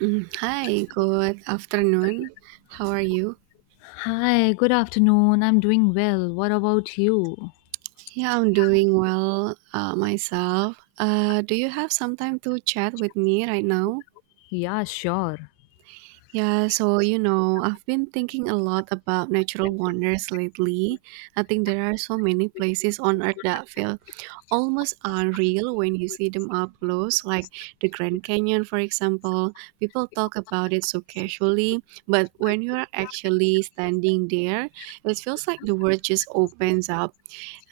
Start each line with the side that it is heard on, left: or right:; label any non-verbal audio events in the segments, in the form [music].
right: Hi, good afternoon. How are you?
left: Hi, good afternoon. I'm doing well. What about you?
right: Yeah, I'm doing well myself. Do you have some time to chat with me right now?
left: Yeah, sure.
right: Yeah, so I've been thinking a lot about natural wonders lately. I think there are so many places on earth that feel almost unreal when you see them up close, like the Grand Canyon, for example. People talk about it so casually, but when you are actually standing there, it feels like the world just opens up.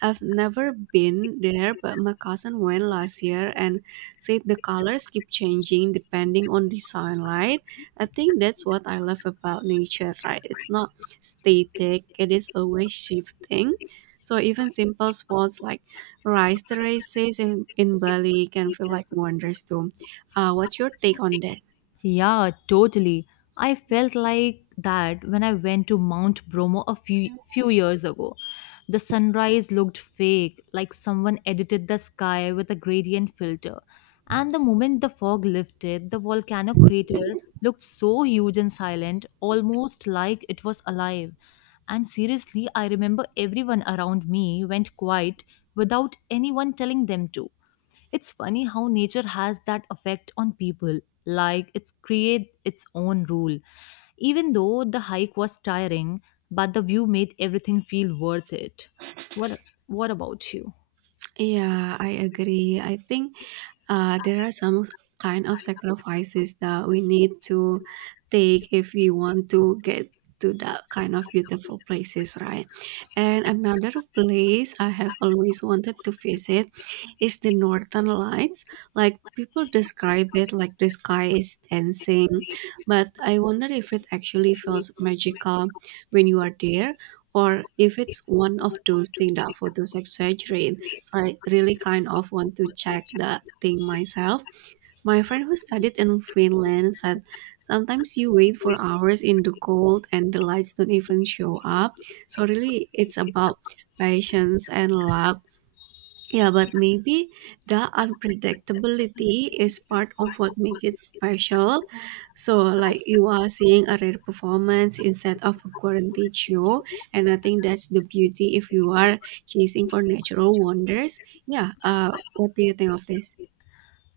right: I've never been there, but my cousin went last year and said the colors keep changing depending on the sunlight. I think that's what I love about nature, right? It's not static, it is always shifting. So even simple spots like rice terraces in Bali can feel like wonders too. What's your take on this?
left: Yeah, totally. I felt like that when I went to Mount Bromo a few years ago. The sunrise looked fake, like someone edited the sky with a gradient filter. And the moment the fog lifted, the volcano crater looked so huge and silent, almost like it was alive. And seriously, I remember everyone around me went quiet without anyone telling them to. It's funny how nature has that effect on people, like it's create its own rule. Even though the hike was tiring, but the view made everything feel worth it. What what about you?
right: Yeah, I agree. I think there are some kind of sacrifices that we need to take if we want to get to that kind of beautiful places, right? And another place I have always wanted to visit is the Northern Lights. Like, people describe it like the sky is dancing, but I wonder if it actually feels magical when you are there, or if it's one of those things that photos exaggerate. So I really kind of want to check that thing myself. My friend who studied in Finland said sometimes you wait for hours in the cold and the lights don't even show up. So really it's about patience and luck, yeah, but maybe the unpredictability is part of what makes it special. So, like, you are seeing a rare performance instead of a guaranteed show, and I think that's the beauty if you are chasing for natural wonders. Yeah, what do you think of this?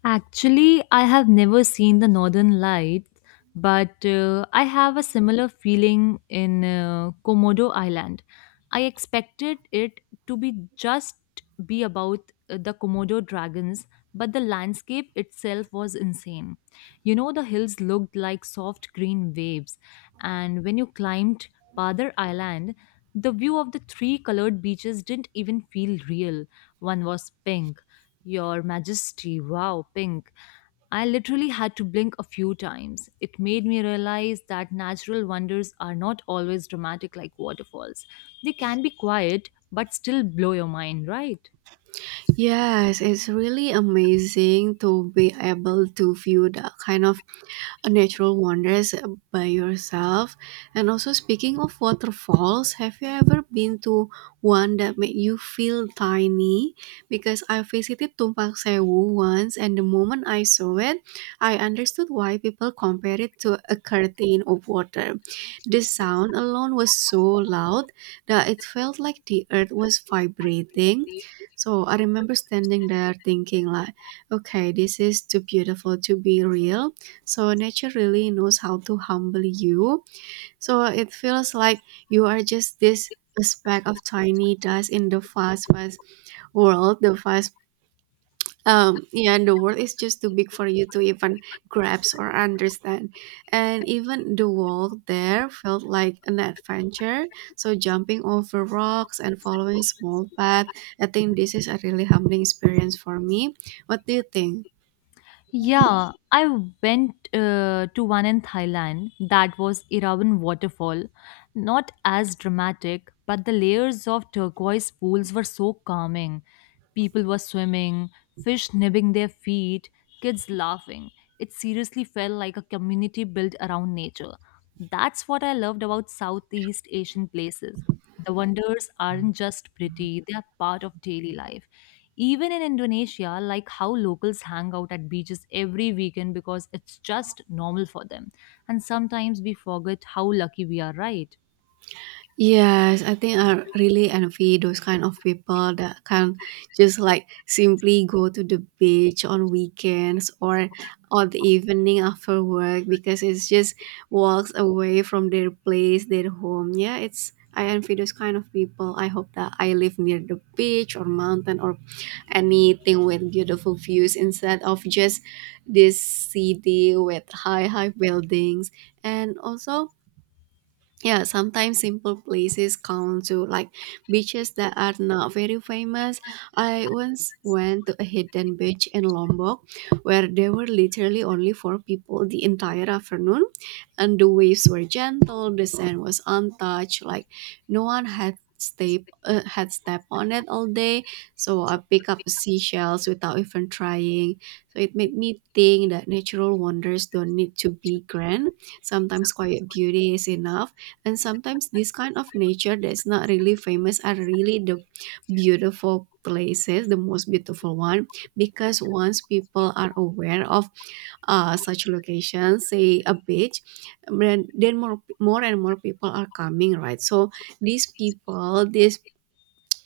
left: Actually, I have never seen the Northern Lights, but I have a similar feeling in Komodo Island. I expected it to be just be about the Komodo dragons, but the landscape itself was insane. You know, the hills looked like soft green waves, and when you climbed Padar Island, the view of the three colored beaches didn't even feel real. One was pink. Your Majesty, wow, pink. I literally had to blink a few times. It made me realize that natural wonders are not always dramatic like waterfalls. They can be quiet, but still blow your mind, right?
right: Yes, it's really amazing to be able to view the kind of natural wonders by yourself. And also, speaking of waterfalls, have you ever been to one that made you feel tiny? Because I visited Tumpak Sewu once, and the moment I saw it, I understood why people compare it to a curtain of water. The sound alone was so loud that it felt like the earth was vibrating. So I remember standing there thinking like, okay, this is too beautiful to be real. So nature really knows how to humble you. So it feels like you are just this speck of tiny dust in the fast, fast world. And the world is just too big for you to even grasp or understand. And even the walk there felt like an adventure. So jumping over rocks and following small path, I think this is a really humbling experience for me. What do you think?
left: Yeah, I went to one in Thailand that was Irawan waterfall. Not as dramatic, but the layers of turquoise pools were so calming. People were swimming, fish nibbing their feet, kids laughing. It seriously felt like a community built around nature. That's what I loved about Southeast Asian places. The wonders aren't just pretty, they are part of daily life. Even in Indonesia, like how locals hang out at beaches every weekend because it's just normal for them. And sometimes we forget how lucky we are, right?
right: Yes, I think I really envy those kind of people that can just like simply go to the beach on weekends or on the evening after work, because it's just walks away from their place, their home. Yeah, it's I envy those kind of people. I hope that I live near the beach or mountain or anything with beautiful views instead of just this city with high buildings. And also, yeah, sometimes simple places count to, like, beaches that are not very famous. I once went to a hidden beach in Lombok where there were literally only four people the entire afternoon, and the waves were gentle, the sand was untouched, like no one had stepped on it all day. So I picked up seashells without even trying. So it made me think that natural wonders don't need to be grand. Sometimes quiet beauty is enough, and sometimes this kind of nature that's not really famous are really the beautiful places, the most beautiful one. Because once people are aware of such locations, say a beach, then more and more people are coming, right? So these people these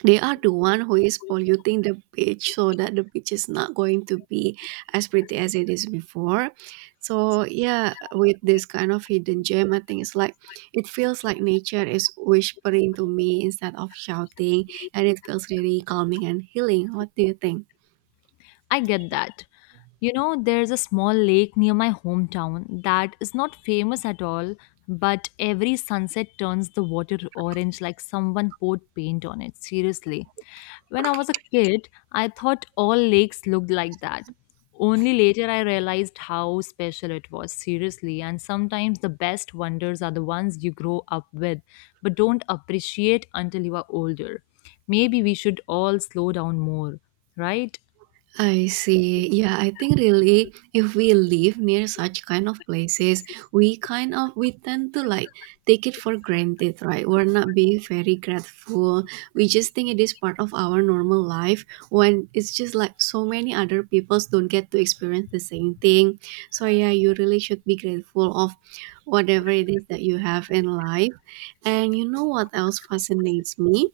right: they are the one who is polluting the beach, so that the beach is not going to be as pretty as it is before. So yeah, with this kind of hidden gem, I think it's like it feels like nature is whispering to me instead of shouting, and it feels really calming and healing. What do you think?
left: I get that. You know, there's a small lake near my hometown that is not famous at all, but every sunset turns the water orange like someone poured paint on it. Seriously. When I was a kid, I thought all lakes looked like that. Only later I realized how special it was, seriously. And sometimes the best wonders are the ones you grow up with, but don't appreciate until you are older. Maybe we should all slow down more, right?
right: I see. Yeah, I think really, if we live near such kind of places, we kind of we tend to like take it for granted, right? We're not being very grateful. We just think it is part of our normal life, when it's just like so many other people don't get to experience the same thing. So yeah, you really should be grateful of whatever it is that you have in life. And you know what else fascinates me?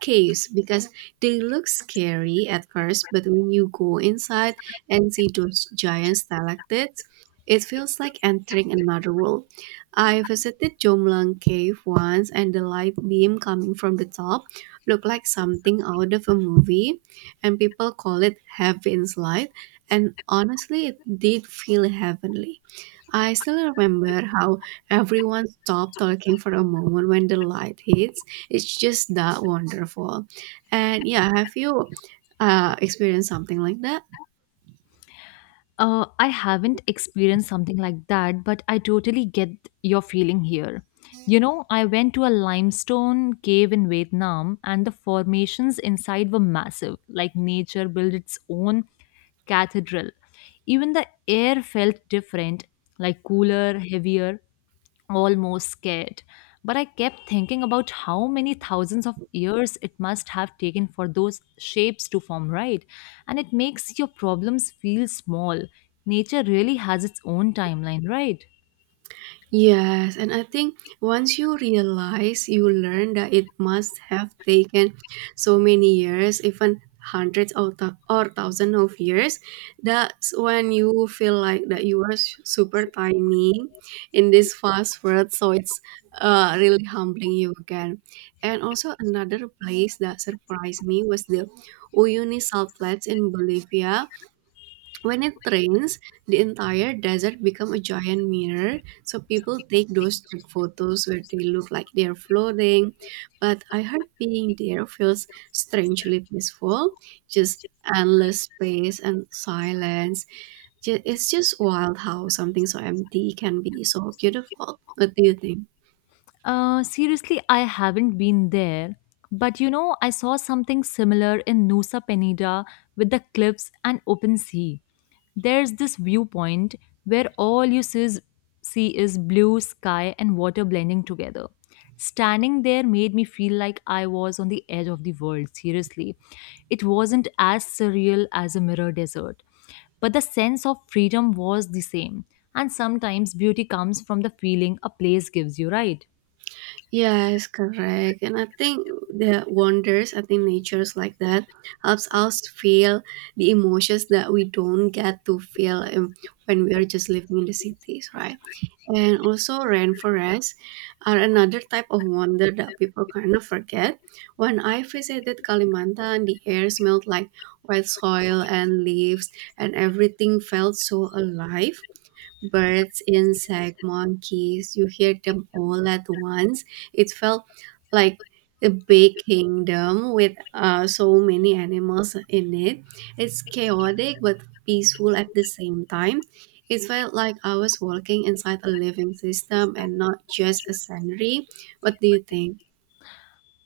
right: Caves, because they look scary at first, but when you go inside and see those giant stalactites, it feels like entering another world. I visited Jomlang Cave once, and the light beam coming from the top looked like something out of a movie, and people call it Heaven's Light, and honestly, it did feel heavenly. I still remember how everyone stopped talking for a moment when the light hits. It's just that wonderful. And yeah, have you experienced something like that?
left: I haven't experienced something like that, but I totally get your feeling here. You know, I went to a limestone cave in Vietnam, and the formations inside were massive, like nature built its own cathedral. Even the air felt different, like cooler, heavier almost scared. But I kept thinking about how many thousands of years it must have taken for those shapes to form, right? And it makes your problems feel small. Nature really has its own timeline, right?
right: Yes, and I think once you realize, you learn that it must have taken so many years, even hundreds or, or thousands of years. That's when you feel like that you are super tiny in this fast world. So it's really humbling you again. And also, another place that surprised me was the Uyuni Salt Flats in Bolivia. When it rains, the entire desert become a giant mirror, so people take those trick photos where they look like they're floating. But I heard being there feels strangely peaceful, just endless space and silence. It's just wild how something so empty can be so beautiful. What do you think?
left: Seriously, I haven't been there. But you know, I saw something similar in Nusa Penida with the cliffs and open sea. There's this viewpoint where all see is blue sky and water blending together. Standing there made me feel like I was on the edge of the world, seriously. It wasn't as surreal as a mirror desert, but the sense of freedom was the same. And sometimes beauty comes from the feeling a place gives you, right?
right: Yes, correct. And I think the wonders, I think natures like that helps us feel the emotions that we don't get to feel when we are just living in the cities, right? And also, rainforests are another type of wonder that people kind of forget. When I visited Kalimantan, the air smelled like wet soil and leaves, and everything felt so alive. Birds, insect, monkeys. You hear them all at once. It felt like a big kingdom with so many animals in it. It's chaotic but peaceful at the same time. It felt like I was walking inside a living system and not just a scenery. What do you think?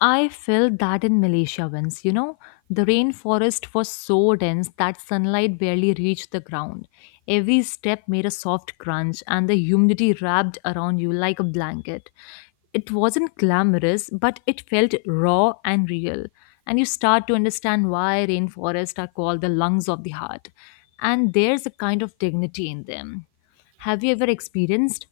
left: I felt that in Malaysia once, you know, the rainforest was so dense that sunlight barely reached the ground. Every step made a soft crunch, and the humidity wrapped around you like a blanket. It wasn't glamorous, but it felt raw and real. And you start to understand why rainforests are called the lungs of the heart. And there's a kind of dignity in them. Have you ever experienced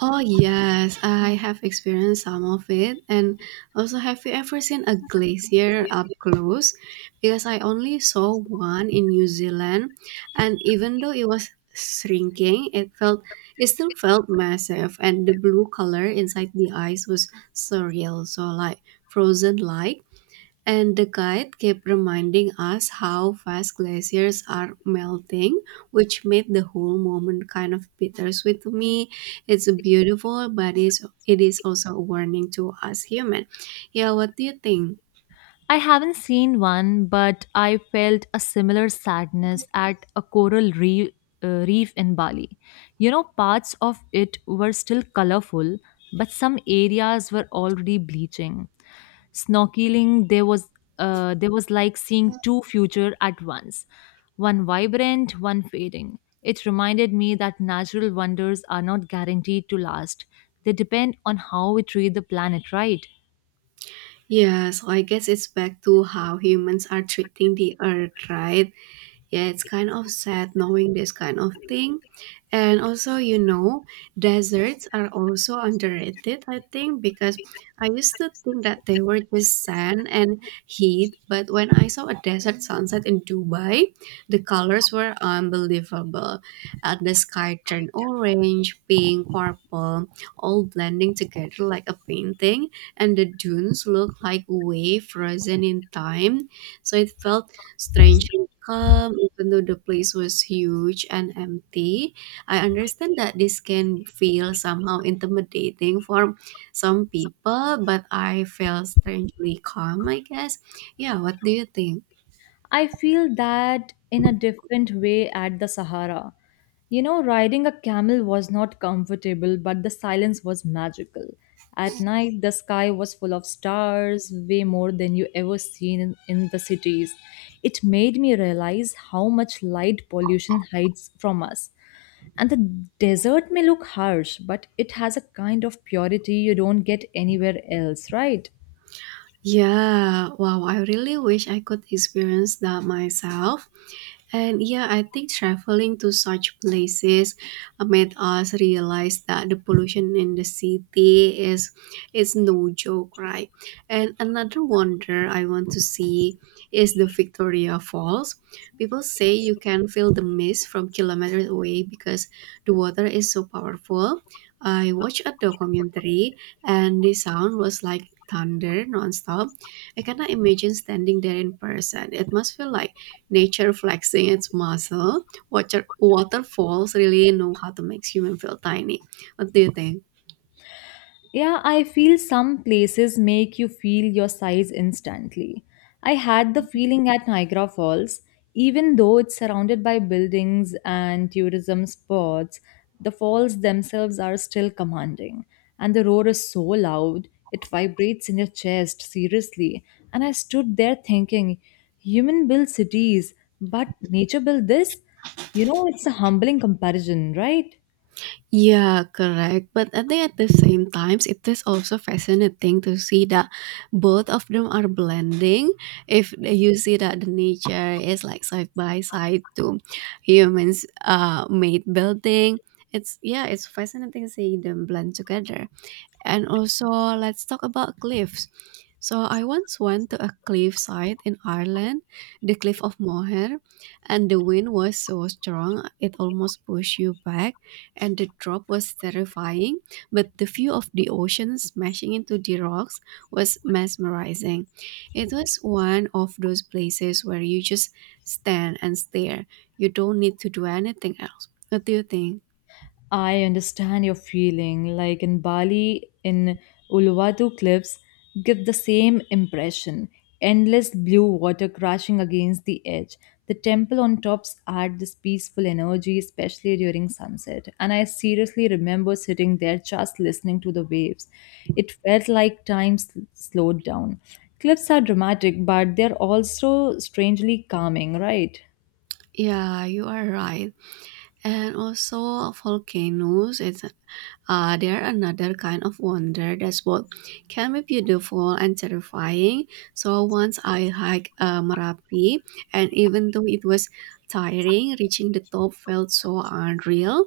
right: Oh yes, I have experienced some of it. And also, have you ever seen a glacier up close? Because I only saw one in New Zealand, and even though it was shrinking, it still felt massive, and the blue color inside the ice was surreal. So, like, frozen like. And the guide kept reminding us how fast glaciers are melting, which made the whole moment kind of bittersweet to me. It's beautiful, but it is also a warning to us human. Yeah, what do you think?
left: I haven't seen one, but I felt a similar sadness at a coral reef, reef in Bali. You know, parts of it were still colorful, but some areas were already bleaching. Snorkeling, there was like seeing two future at once, one vibrant, one fading. It reminded me that natural wonders are not guaranteed to last. They depend on how we treat the planet, right?
right: Yes, I guess it's back to how humans are treating the earth, right? Yeah, it's kind of sad knowing this kind of thing. And also, deserts are also underrated, I think. Because I used to think that they were just sand and heat, but when I saw a desert sunset in Dubai, the colors were unbelievable. The sky turned orange, pink, purple, all blending together like a painting, and the dunes looked like way frozen in time. So it felt strangely calm, even though the place was huge and empty. I understand that this can feel somehow intimidating for some people, but I felt strangely calm, I guess. Yeah, what do you think?
left: I feel that in a different way at the Sahara. You know, riding a camel was not comfortable, but the silence was magical. At night, the sky was full of stars, way more than you ever seen in the cities. It made me realize how much light pollution hides from us. And the desert may look harsh, but it has a kind of purity you don't get anywhere else, right?
right: Yeah, wow, I really wish I could experience that myself. And yeah, I think traveling to such places made us realize that the pollution in the city is no joke, right? And another wonder I want to see is the Victoria Falls. People say you can feel the mist from kilometers away because the water is so powerful. I watched a documentary, and the sound was like thunder nonstop. I cannot imagine standing there in person. It must feel like nature flexing its muscle. Waterfalls really know how to make human feel tiny. What do you think?
left: Yeah, I feel some places make you feel your size instantly. I had the feeling at Niagara Falls, even though it's surrounded by buildings and tourism spots, the falls themselves are still commanding. And the roar is so loud, it vibrates in your chest, seriously. And I stood there thinking, human build cities, but nature built this? You know, it's a humbling comparison, right?
right: Yeah, correct. But I think at the same times, it is also fascinating to see that both of them are blending. If you see that the nature is like side by side to humans' made building, it's fascinating seeing them blend together. And also, let's talk about cliffs. So, I once went to a cliffside in Ireland, the Cliff of Moher, and the wind was so strong it almost pushed you back, and the drop was terrifying. But the view of the ocean smashing into the rocks was mesmerizing. It was one of those places where you just stand and stare, you don't need to do anything else. What do you think?
left: I understand your feeling. Like in Bali, in Uluwatu cliffs, give the same impression. Endless blue water crashing against the edge. The temple on tops add this peaceful energy, especially during sunset. And I seriously remember sitting there just listening to the waves. It felt like slowed down. Cliffs are dramatic, but they're also strangely calming, right?
right: Yeah, you are right. And also volcanoes, it's they're another kind of wonder that's both can be beautiful and terrifying. So once I hiked Merapi, and even though it was tiring, reaching the top felt so unreal.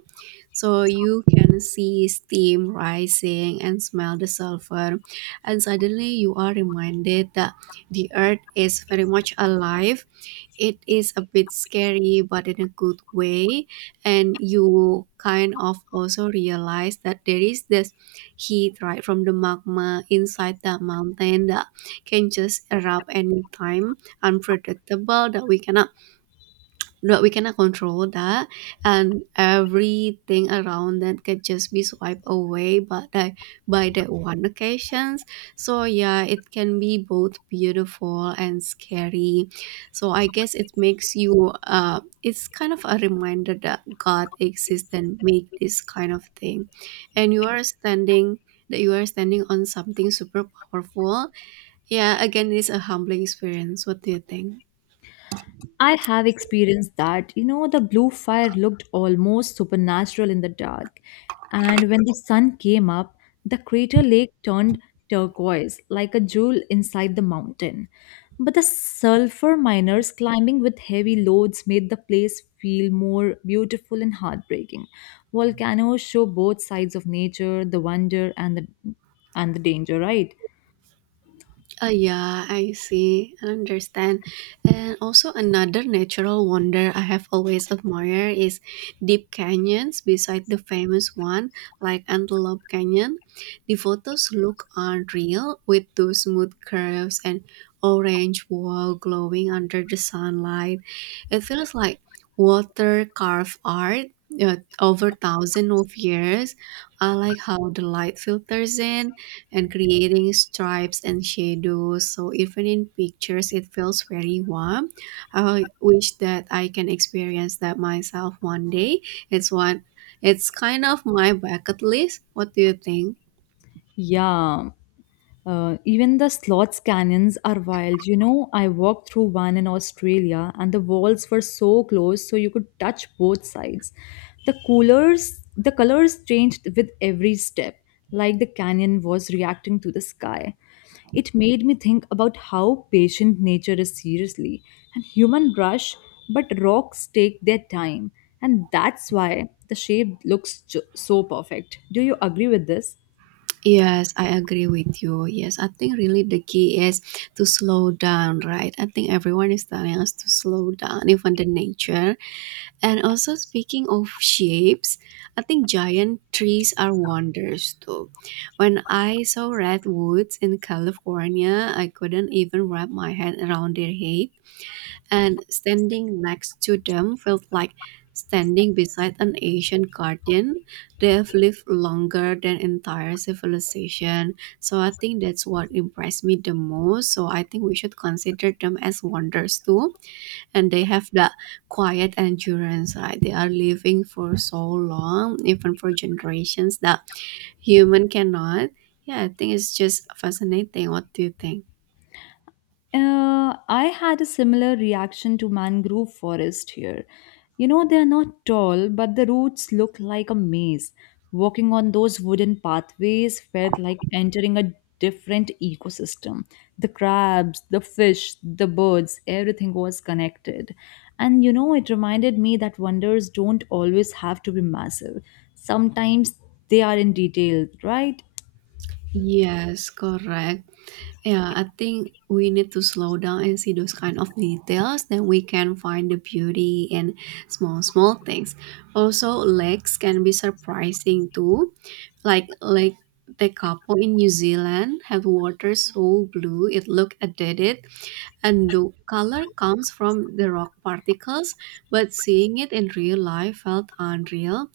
right: So you can see steam rising and smell the sulfur, and suddenly you are reminded that the earth is very much alive. It is a bit scary but in a good way, and you kind of also realize that there is this heat right from the magma inside the mountain that can just erupt anytime, unpredictable that we cannot control that, and everything around that could just be swiped away. But by that one occasions. So yeah, it can be both beautiful and scary. So I guess it makes you. It's kind of a reminder that God exists and make this kind of thing, and you are standing. That you are standing on something super powerful. Yeah, again, it's a humbling experience. What do you think?
left: I have experienced that. You know, the blue fire looked almost supernatural in the dark. And when the sun came up, the crater lake turned turquoise, like a jewel inside the mountain. But the sulfur miners climbing with heavy loads made the place feel more beautiful and heartbreaking. Volcanoes show both sides of nature, the wonder and the danger, right?
right: Ah, yeah, I see. I understand. And also another natural wonder I have always admired is deep canyons beside the famous one like Antelope Canyon. The photos look unreal with those smooth curves and orange wall glowing under the sunlight. It feels like water carved art over thousands of years. I like how the light filters in and creating stripes and shadows. So even in pictures, it feels very warm. I wish that I can experience that myself one day. It's one. It's kind of my bucket list. What do you think?
left: Yeah. Even the slots canyons are wild. You know, I walked through one in Australia and the walls were so close so you could touch both sides. The colors changed with every step, like the canyon was reacting to the sky. It made me think about how patient nature is seriously, and human rush, but rocks take their time, and that's why the shape looks so perfect. Do you agree with this?
right: Yes, I agree with you. Yes, I think really the key is to slow down, right? I think everyone is telling us to slow down, even the nature. And also speaking of shapes, I think giant trees are wonders too. When I saw redwoods in California, I couldn't even wrap my head around their height, and standing next to them felt like standing beside an ancient garden. They have lived longer than entire civilization. So I think that's what impressed me the most. So I think we should consider them as wonders too, and they have the quiet endurance, right? They are living for so long, even for generations that human cannot. Yeah, I think it's just fascinating. What do you think?
left: I had a similar reaction to mangrove forest here. You know, they are not tall, but the roots look like a maze. Walking on those wooden pathways felt like entering a different ecosystem. The crabs, the fish, the birds, everything was connected. And you know, it reminded me that wonders don't always have to be massive. Sometimes they are in detail, right?
right: Yes, correct. Yeah, I think we need to slow down and see those kind of details. Then we can find the beauty in small, small things. Also, lakes can be surprising too. Like Lake Tekapo in New Zealand had water so blue it looked addicted. And the color comes from the rock particles, but seeing it in real life felt unreal.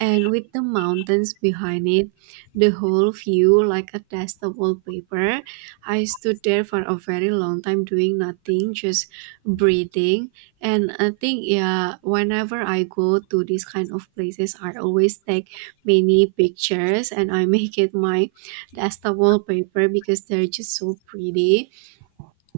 right: And with the mountains behind it, the whole view like a testable paper. I stood there for a very long time doing nothing, just breathing. And I think, yeah, whenever I go to these kind of places, I always take many pictures and I [laughs] make it my testable paper because they're just so pretty,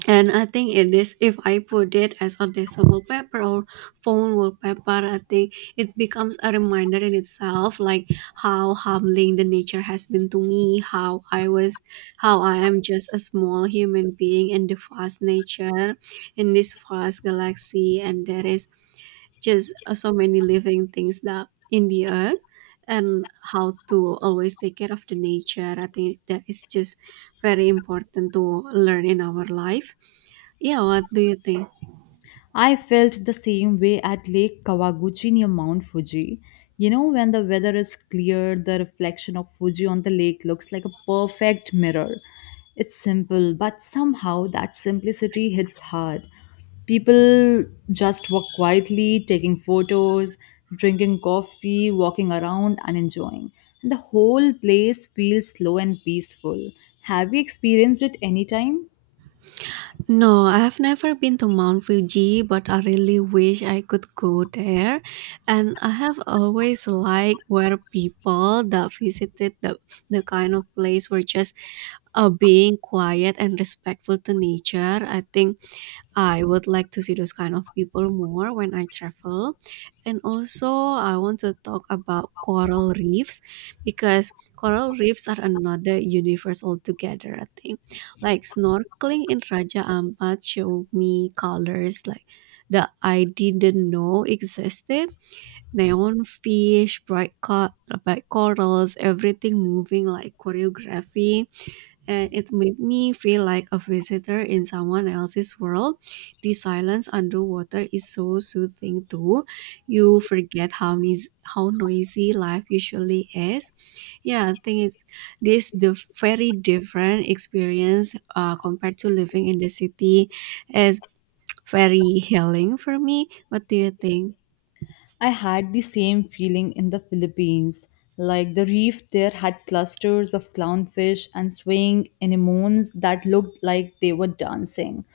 right: and I think it is, if I put it as a desktop wallpaper or phone wallpaper, I think it becomes a reminder in itself, like how humbling the nature has been to me, how I was, how I am just a small human being in the vast nature, in this vast galaxy, and there is just so many living things that in the earth, and how to always take care of the nature. I think that is just very important to learn in our life. Yeah, what do you think?
left: I felt the same way at Lake Kawaguchi near Mount Fuji. You know, when the weather is clear, the reflection of Fuji on the lake looks like a perfect mirror. It's simple, but somehow that simplicity hits hard. People just walk quietly, taking photos, drinking coffee, walking around, and enjoying. And the whole place feels slow and peaceful. Have you experienced it anytime?
right: No, I have never been to Mount Fuji, but I really wish I could go there. And I have always liked where people that visited the kind of place were just being quiet and respectful to nature. I think I would like to see those kind of people more when I travel. And also, I want to talk about coral reefs because coral reefs are another universe altogether, I think. Like snorkeling in Raja Ampat showed me colors like that I didn't know existed. Neon fish, bright, bright corals, everything moving like choreography, and it made me feel like a visitor in someone else's world. The silence underwater is so soothing too. You forget how noisy life usually is. Yeah, I think it's this the very different experience compared to living in the city is very healing for me. What do you think?
left: I had the same feeling in the Philippines. Like the reef there had clusters of clownfish and swaying anemones that looked like they were dancing.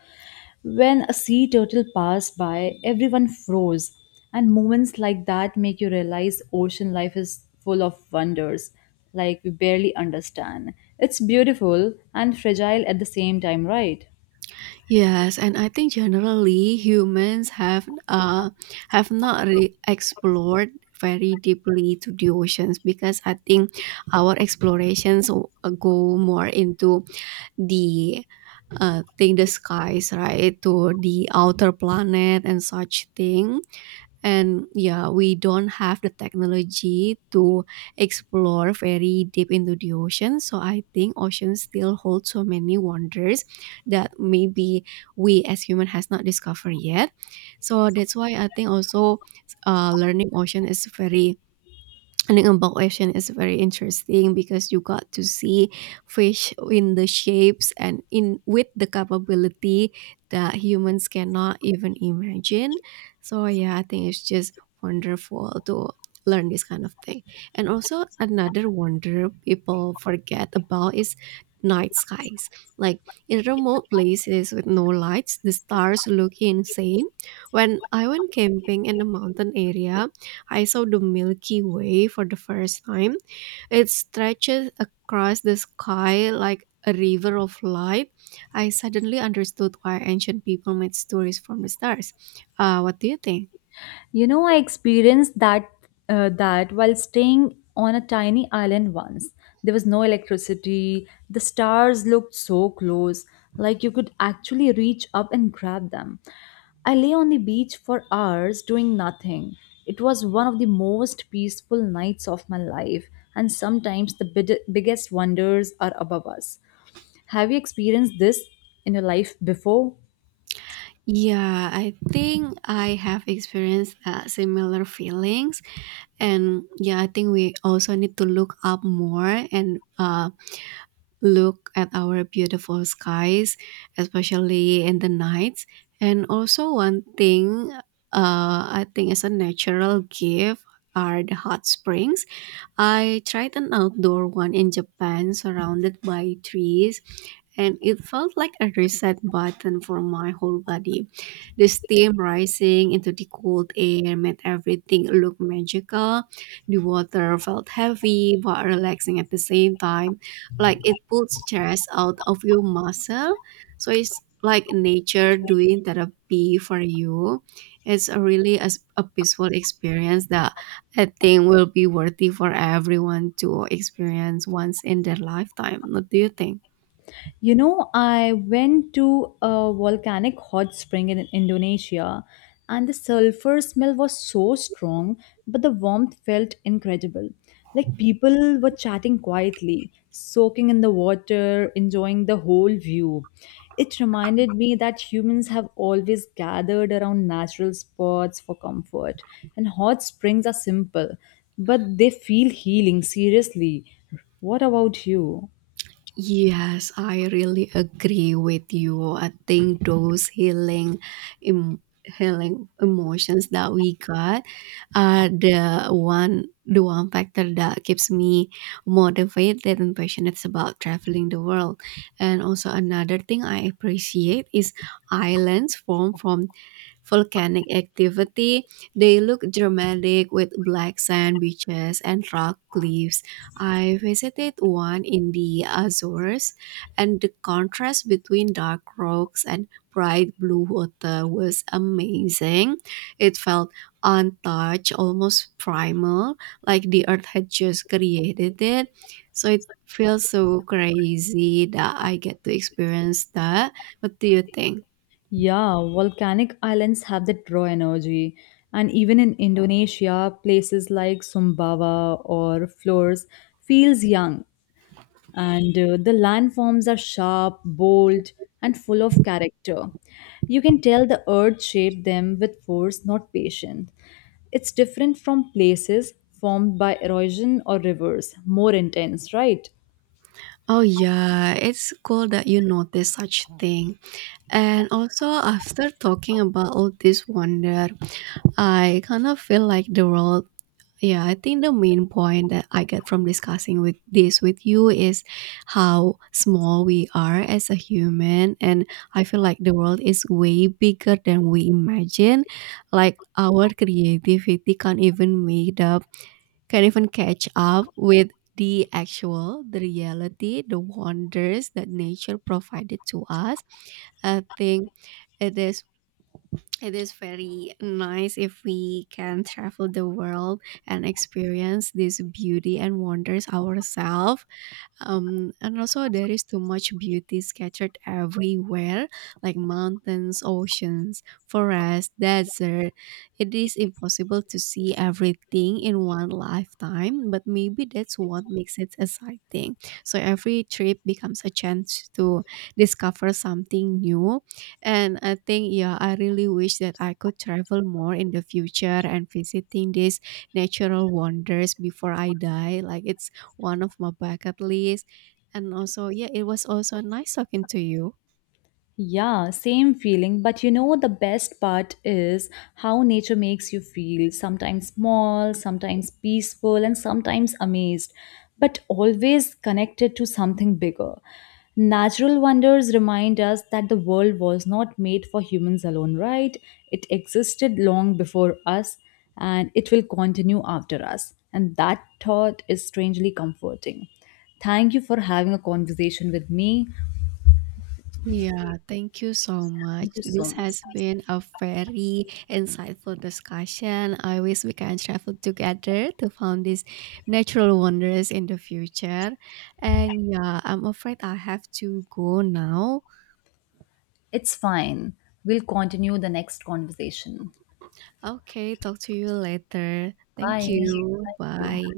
left: When a sea turtle passed by, everyone froze. And moments like that make you realize ocean life is full of wonders, like we barely understand. It's beautiful and fragile at the same time, right?
right: Yes, and I think generally humans have not really explored very deeply to the oceans, because I think our explorations go more into the thing the skies, right? To the outer planet and such thing. And yeah, we don't have the technology to explore very deep into the ocean, so I think oceans still hold so many wonders that maybe we as human has not discovered yet. So that's why I think also, learning ocean is very Ningbo Asian is very interesting, because you got to see fish in the shapes and in with the capability that humans cannot even imagine. So yeah, I think it's just wonderful to learn this kind of thing. And also another wonder people forget about is night skies. Like in remote places with no lights, the stars look insane. When I went camping in a mountain area, I saw the Milky Way for the first time. It stretches across the sky like a river of light. I suddenly understood why ancient people made stories from the stars. What do you think?
left: You know, I experienced that while staying on a tiny island once. There was no electricity. The stars looked so close, like you could actually reach up and grab them. I lay on the beach for hours doing nothing. It was one of the most peaceful nights of my life, and sometimes the biggest wonders are above us. Have you experienced this in your life before?
right: Yeah, I think I have experienced similar feelings, and yeah, I think we also need to look up more and look at our beautiful skies, especially in the nights. And also, one thing I think is a natural gift are the hot springs. I tried an outdoor one in Japan surrounded by trees, and it felt like a reset button for my whole body. The steam rising into the cold air made everything look magical. The water felt heavy but relaxing at the same time, like it pulled stress out of your muscle. So it's like nature doing therapy for you. It's a really a peaceful experience that I think will be worthy for everyone to experience once in their lifetime. What do you think?
left: You know, I went to a volcanic hot spring in Indonesia, and the sulfur smell was so strong, but the warmth felt incredible. Like people were chatting quietly, soaking in the water, enjoying the whole view. It reminded me that humans have always gathered around natural spots for comfort, and hot springs are simple, but they feel healing, seriously. What about you?
right: Yes, I really agree with you. I think those healing, healing emotions that we got are the one factor that keeps me motivated and passionate about traveling the world. And also another thing I appreciate is islands formed from volcanic activity. They look dramatic with black sand beaches and rock cliffs. I visited one in the Azores, and the contrast between dark rocks and bright blue water was amazing. It felt untouched, almost primal, like the earth had just created it. So it feels so crazy that I get to experience that. What do you think?
left: Yeah, volcanic islands have that raw energy. And even in Indonesia, places like Sumbawa or Flores feels young. And the landforms are sharp, bold, and full of character. You can tell the earth shaped them with force, not patience. It's different from places formed by erosion or rivers, more intense, right?
right: Oh yeah, it's cool that you notice such thing. And also after talking about all this wonder, I kind of feel like the world, yeah, I think the main point that I get from discussing with this with you is how small we are as a human, and I feel like the world is way bigger than we imagine. Like our creativity can't even make up can even catch up with the actual, the reality, the wonders that nature provided to us. I think it is it is very nice if we can travel the world and experience this beauty and wonders ourselves. And also, there is too much beauty scattered everywhere, like mountains, oceans, forests, desert. It is impossible to see everything in one lifetime, but maybe that's what makes it exciting. So every trip becomes a chance to discover something new. And I think, yeah, I really wish that I could travel more in the future and visiting these natural wonders before I die. Like it's one of my bucket list. And also, yeah, it was also nice talking to you.
left: Yeah, same feeling. But you know, the best part is how nature makes you feel sometimes small, sometimes peaceful, and sometimes amazed, but always connected to something bigger. Natural wonders remind us that the world was not made for humans alone, right? It existed long before us and it will continue after us. And that thought is strangely comforting. Thank you for having a conversation with me.
right: Yeah, thank you so
left: Thank
right: much.
left: you so
right: This
left: much.
right: has been a very insightful discussion. I wish we can travel together to find these natural wonders in the future. And yeah, I'm afraid I have to go now.
left: It's fine. We'll continue the next conversation.
right: Okay, talk to you later. Thank
left: Bye. Thank
right: you.
left: you.
right: Bye.